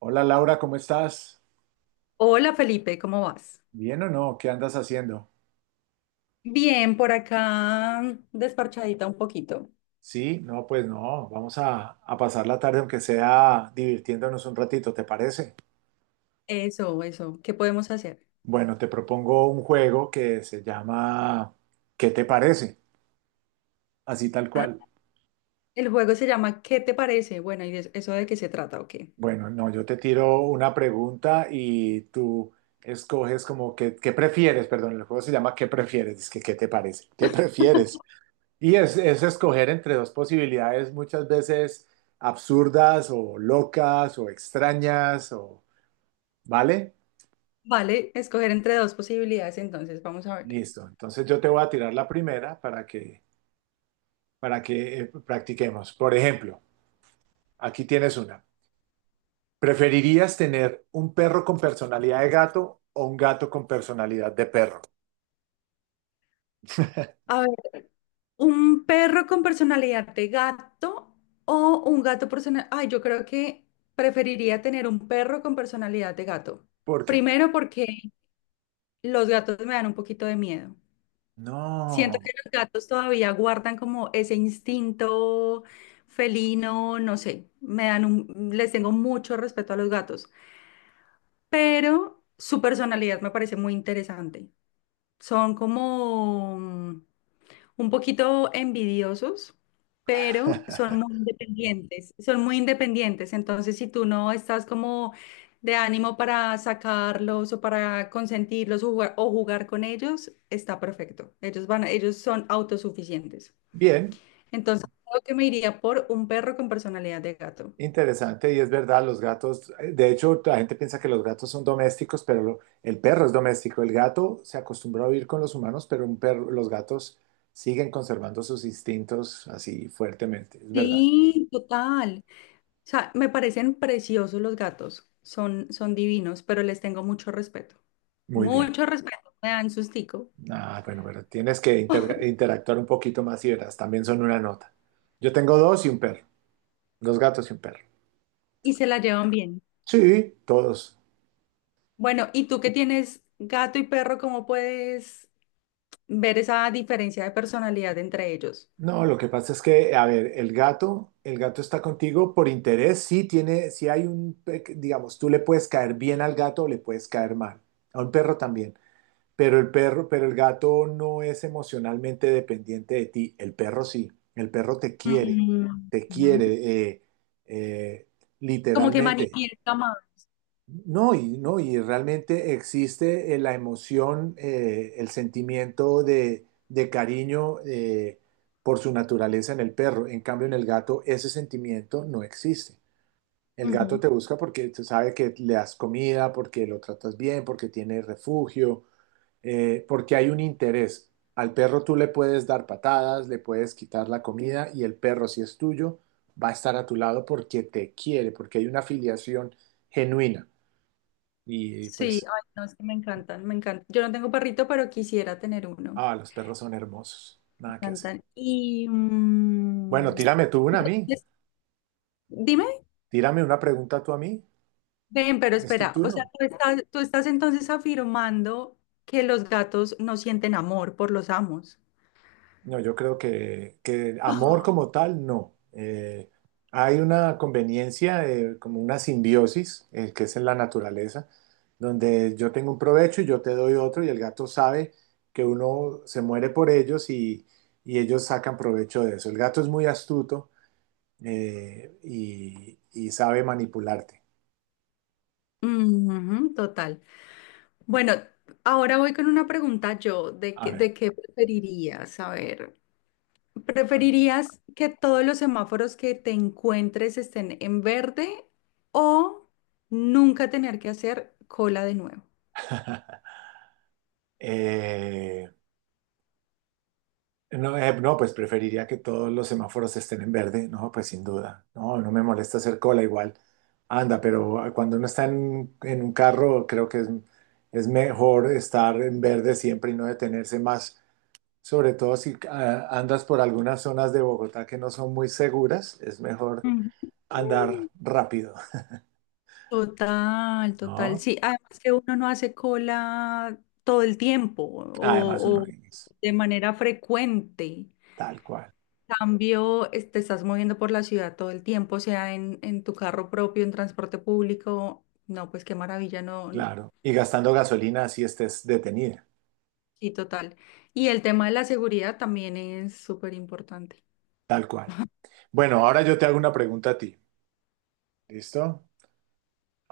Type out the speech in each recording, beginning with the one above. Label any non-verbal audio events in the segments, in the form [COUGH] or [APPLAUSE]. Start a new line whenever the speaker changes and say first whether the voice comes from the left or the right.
right: Hola Laura, ¿cómo estás?
left: Hola Felipe, ¿cómo vas?
right: ¿Bien o no? ¿Qué andas haciendo?
left: Bien, por acá desparchadita un poquito.
right: Sí, no, pues no, vamos a pasar la tarde aunque sea divirtiéndonos un ratito, ¿te parece?
left: Eso, ¿qué podemos hacer?
right: Bueno, te propongo un juego que se llama ¿Qué te parece? Así tal
left: Ah,
right: cual.
left: el juego se llama ¿qué te parece? Bueno, ¿y eso de qué se trata o qué?
right: Bueno, no, yo te tiro una pregunta y tú escoges como que, ¿qué prefieres? Perdón, el juego se llama ¿Qué prefieres? Es que ¿qué te parece? ¿Qué prefieres? Y es escoger entre dos posibilidades muchas veces absurdas o locas o extrañas o, ¿vale?
left: Vale, escoger entre dos posibilidades, entonces vamos a ver.
right: Listo. Entonces yo te voy a tirar la primera para que practiquemos. Por ejemplo, aquí tienes una. ¿Preferirías tener un perro con personalidad de gato o un gato con personalidad de perro?
left: A ver, ¿un perro con personalidad de gato o un gato personal? Ay, yo creo que preferiría tener un perro con personalidad de gato.
right: ¿Por qué?
left: Primero porque los gatos me dan un poquito de miedo. Siento que
right: No.
left: los gatos todavía guardan como ese instinto felino, no sé, me dan un, les tengo mucho respeto a los gatos, pero su personalidad me parece muy interesante. Son como un poquito envidiosos, pero son
right: [LAUGHS]
left: muy independientes, son muy independientes. Entonces, si tú no estás como de ánimo para sacarlos o para consentirlos o jugar con ellos, está perfecto. Ellos van, ellos son autosuficientes.
right: Bien.
left: Entonces, creo que me iría por un perro con personalidad de gato.
right: Interesante, y es verdad, los gatos, de hecho, la gente piensa que los gatos son domésticos, pero el perro es doméstico. El gato se acostumbró a vivir con los humanos, pero un perro, los gatos siguen conservando sus instintos así fuertemente, es verdad.
left: Sí, total. O sea, me parecen preciosos los gatos. Son, son divinos, pero les tengo mucho respeto.
right: Muy bien.
left: Mucho respeto. Me dan sustico.
right: Ah, bueno, pero tienes que interactuar un poquito más y verás, también son una nota. Yo tengo dos y un perro, dos gatos y un perro.
left: Y se la llevan bien.
right: Sí, todos.
left: Bueno, ¿y tú que tienes gato y perro, cómo puedes ver esa diferencia de personalidad entre ellos?
right: No, lo que pasa es que, a ver, el gato está contigo por interés, sí tiene, sí hay un, digamos, tú le puedes caer bien al gato o le puedes caer mal, a un perro también, pero el gato no es emocionalmente dependiente de ti, el perro sí, el perro
left: Mm,
right: te
left: ujú.
right: quiere, eh,
left: Como que
right: literalmente.
left: manifiesta más.
right: No, y, no, y realmente existe la emoción, el sentimiento de cariño por su naturaleza en el perro. En cambio, en el gato ese sentimiento no existe. El gato
left: Ujú.
right: te busca porque te sabe que le das comida, porque lo tratas bien, porque tiene refugio, porque hay un interés. Al perro tú le puedes dar patadas, le puedes quitar la comida y el perro, si es tuyo, va a estar a tu lado porque te quiere, porque hay una afiliación genuina. Y
left: Sí,
right: pues,
left: ay, no, es que me encantan, me encantan. Yo no tengo perrito, pero quisiera tener uno.
right: ah, los perros son hermosos.
left: Me
right: Nada que hacer.
left: encantan. Y
right: Bueno, tírame tú una a mí.
left: entonces, dime,
right: Tírame una pregunta tú a mí.
left: ven, pero
right: Es tu
left: espera, o
right: turno.
left: sea, tú estás entonces afirmando que los gatos no sienten amor por los amos.
right: No, yo creo que amor
left: [LAUGHS]
right: como tal, no. Hay una conveniencia, como una simbiosis, que es en la naturaleza, donde yo tengo un provecho y yo te doy otro y el gato sabe que uno se muere por ellos y ellos sacan provecho de eso. El gato es muy astuto y sabe manipularte.
left: Ujú, total. Bueno, ahora voy con una pregunta yo,
right: A ver.
left: ¿de qué preferirías? A ver, ¿preferirías que todos los semáforos que te encuentres estén en verde o nunca tener que hacer cola de nuevo?
right: Eh, no, no, pues preferiría que todos los semáforos estén en verde, no, pues sin duda, no, no me molesta hacer cola igual, anda, pero cuando uno está en un carro creo que es mejor estar en verde siempre y no detenerse más, sobre todo si andas por algunas zonas de Bogotá que no son muy seguras, es mejor
left: Mm.
right: andar rápido,
left: Total,
right: [LAUGHS]
left: total.
right: ¿no?
left: Sí, además que uno no hace cola todo el tiempo
right: Además uno
left: o
right: es
left: de manera frecuente.
right: tal cual,
left: Cambio, te estás moviendo por la ciudad todo el tiempo, sea en tu carro propio, en transporte público. No, pues qué maravilla, no.
right: claro, y gastando gasolina si estés detenida,
left: Sí, total. Y el tema de la seguridad también es súper importante.
right: tal cual. Bueno, ahora yo te hago una pregunta a ti. ¿Listo?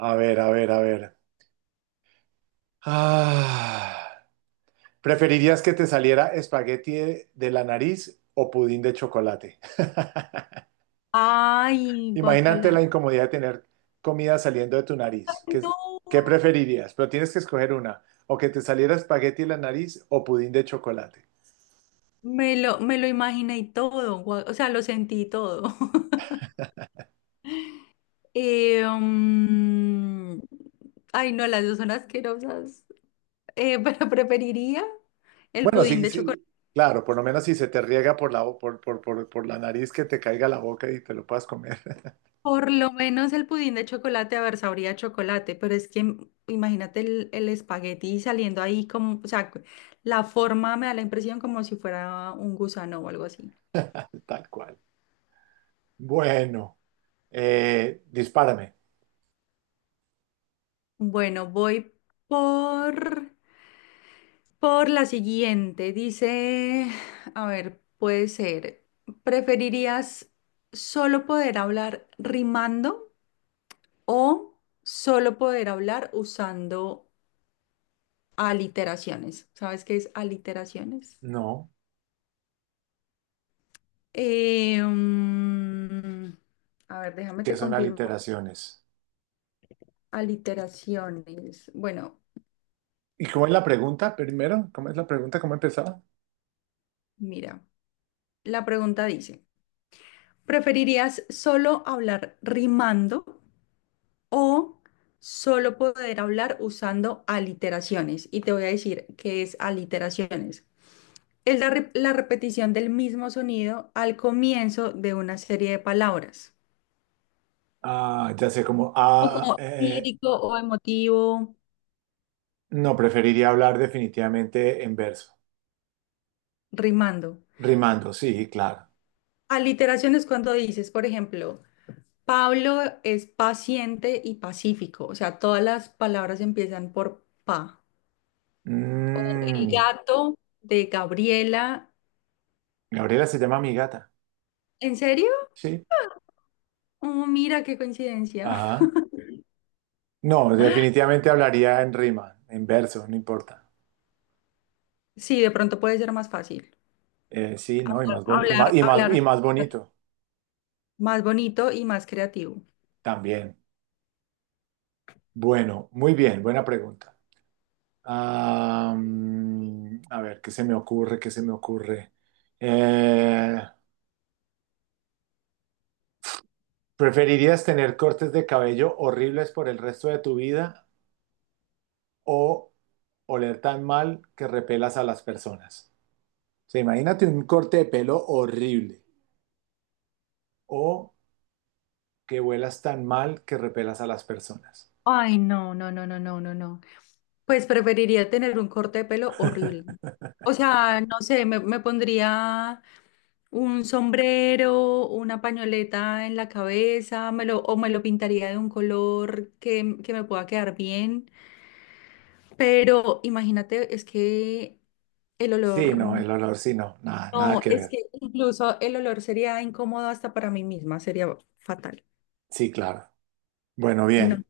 right: A ver, a ver, a ver. Ah, ¿preferirías que te saliera espagueti de la nariz o pudín de chocolate? [LAUGHS]
left: Ay,
right: Imagínate
left: guacala.
right: la incomodidad de tener comida saliendo de tu nariz. ¿Qué,
left: No,
right: qué preferirías? Pero tienes que escoger una. O que te saliera espagueti de la nariz o pudín de chocolate.
left: me lo imaginé y todo, o sea, lo sentí y todo. [LAUGHS] Eh, mm, ay, no, las dos son asquerosas. [LAUGHS] Pero preferiría el
right: Bueno,
left: pudín
right: sí,
left: de chocolate.
right: sí, claro, por lo menos si se te riega por por la nariz que te caiga a la boca y te lo puedas comer [LAUGHS]
left: Por lo menos el pudín de chocolate, a ver, sabría a chocolate, pero es que imagínate el espagueti saliendo ahí como, o sea, la forma me da la impresión como si fuera un gusano o algo así.
right: tal cual. Bueno, dispárame.
left: Bueno, voy por, por la siguiente. Dice, a ver, puede ser, ¿preferirías solo poder hablar rimando o solo poder hablar usando aliteraciones? ¿Sabes qué es aliteraciones?
right: No,
left: Eh, mm, a ver, déjame
right: ¿qué
left: te
right: son
left: confirmo.
right: aliteraciones?
left: Aliteraciones. Bueno,
right: ¿Y cómo es la pregunta primero? ¿Cómo es la pregunta? ¿Cómo empezaba?
left: mira, la pregunta dice, ¿preferirías solo hablar rimando o solo poder hablar usando aliteraciones? Y te voy a decir qué es aliteraciones. Es la repetición del mismo sonido al comienzo de una serie de palabras,
right: Ah, ya sé, como,
left: como lírico o emotivo,
right: no, preferiría hablar definitivamente en verso.
left: rimando.
right: Rimando, sí, claro.
left: Aliteración es cuando dices, por ejemplo, Pablo es paciente y pacífico, o sea, todas las palabras empiezan por pa. El
right: Mm,
left: gato de Gabriela,
right: Gabriela se llama mi gata.
left: ¿en serio?
right: Sí.
left: Oh, mira qué coincidencia. [LAUGHS]
right: Ajá. No, definitivamente hablaría en rima, en verso, no importa.
left: Sí, de pronto puede ser más fácil.
right: Sí, ¿no? Y más, y más,
left: Hablar,
right: y más,
left: hablar
right: y más bonito
left: más bonito y más creativo.
right: también. Bueno, muy bien, buena pregunta. A ver, ¿qué se me ocurre? ¿Qué se me ocurre? Eh, ¿Preferirías tener cortes de cabello horribles por el resto de tu vida o oler tan mal que repelas a las personas? O sea, imagínate un corte de pelo horrible o que huelas tan mal que repelas a las personas.
left: Ay, no, no, no, no, no, no, no. Pues preferiría tener un corte de pelo horrible. O sea, no sé, me pondría un sombrero, una pañoleta en la cabeza, o me lo pintaría de un color que me pueda quedar bien. Pero imagínate, es que el
right: Sí,
left: olor,
right: no, el olor sí, no, nada, nada
left: no,
right: que
left: es
right: ver.
left: que incluso el olor sería incómodo hasta para mí misma, sería fatal.
right: Sí, claro. Bueno,
left: No.
right: bien,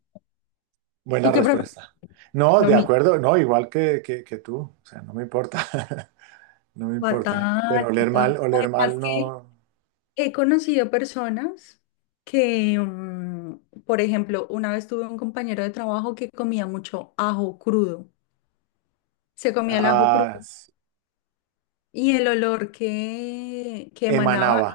right: buena
left: ¿Tú qué prefieres?
right: respuesta. No,
left: Lo
right: de
left: mismo.
right: acuerdo, no, igual que tú, o sea, no me importa. [LAUGHS] No me importa. Pero
left: Fatal, fatal.
right: oler
left: Además
right: mal
left: que
right: no.
left: he conocido personas que, por ejemplo, una vez tuve un compañero de trabajo que comía mucho ajo crudo. Se comía el ajo
right: Ah,
left: crudo y el olor que emanaba,
right: emanaba.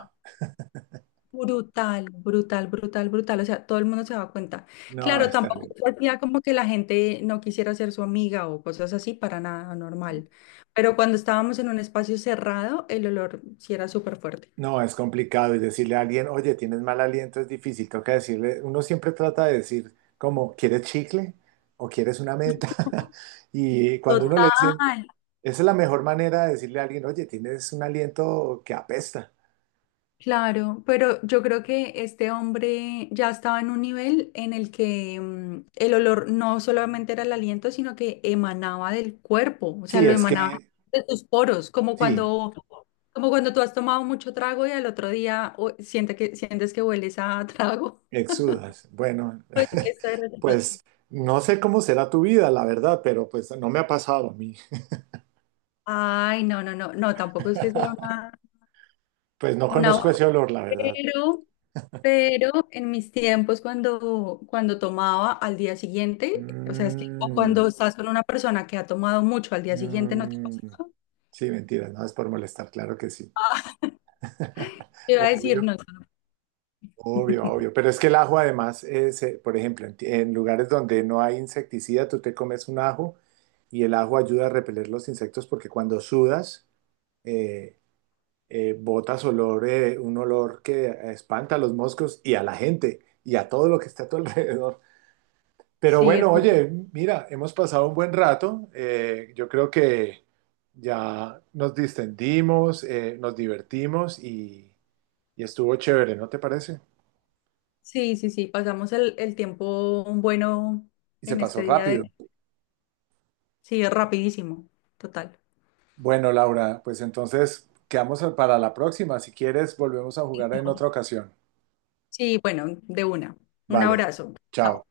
left: brutal, brutal, brutal, brutal. O sea, todo el mundo se daba cuenta.
right: No,
left: Claro,
right: es
left: tampoco
right: terrible.
left: se hacía como que la gente no quisiera ser su amiga o cosas así, para nada normal. Pero cuando estábamos en un espacio cerrado, el olor sí era súper fuerte.
right: No, es complicado. Y decirle a alguien, oye, tienes mal aliento, es difícil. Toca decirle, uno siempre trata de decir, como, ¿quieres chicle? ¿O quieres una menta? [LAUGHS] Y cuando uno le
left: Total.
right: dice, esa es la mejor manera de decirle a alguien, oye, tienes un aliento que apesta.
left: Claro, pero yo creo que este hombre ya estaba en un nivel en el que el olor no solamente era el aliento, sino que emanaba del cuerpo, o sea,
right: Sí,
left: lo
right: es
left: emanaba
right: que,
left: de tus poros,
right: sí,
left: como cuando tú has tomado mucho trago y al otro día siente sientes que hueles a trago. [LAUGHS]
right: exudas. Bueno,
left: Pues eso era
right: [LAUGHS]
left: lo que pasó.
right: pues no sé cómo será tu vida, la verdad, pero pues no me ha pasado a mí.
left: Ay, no, no, no, no, tampoco es que sea
right: [LAUGHS] Pues no
left: una,
right: conozco
left: barra,
right: ese olor, la verdad.
left: pero. Pero en mis tiempos cuando tomaba al día siguiente, o sea, es que cuando
right: Mm,
left: estás con una persona que ha tomado mucho al día siguiente, no te pasa.
right: mm. Sí, mentira, no es por molestar, claro que sí. [LAUGHS]
left: Te iba a decir,
right: Obvio,
left: no,
right: obvio,
left: [LAUGHS]
right: obvio. Pero es que el ajo además, por ejemplo, en, en lugares donde no hay insecticida, tú te comes un ajo y el ajo ayuda a repeler los insectos porque cuando sudas, eh, botas olor, un olor que espanta a los moscos y a la gente y a todo lo que está a tu [LAUGHS] alrededor. Pero
left: sí, es
right: bueno,
left: fuerte.
right: oye, mira, hemos pasado un buen rato. Yo creo que ya nos distendimos, nos divertimos y estuvo chévere, ¿no te parece?
left: Sí, sí, sí, pasamos el tiempo bueno
right: Y se
left: en
right: pasó
left: este día de...
right: rápido.
left: Sí, es rapidísimo, total.
right: Bueno, Laura, pues entonces quedamos para la próxima. Si quieres, volvemos a jugar en
left: No.
right: otra ocasión.
left: Sí, bueno, de una. Un
right: Vale,
left: abrazo.
right: chao.
left: Chao.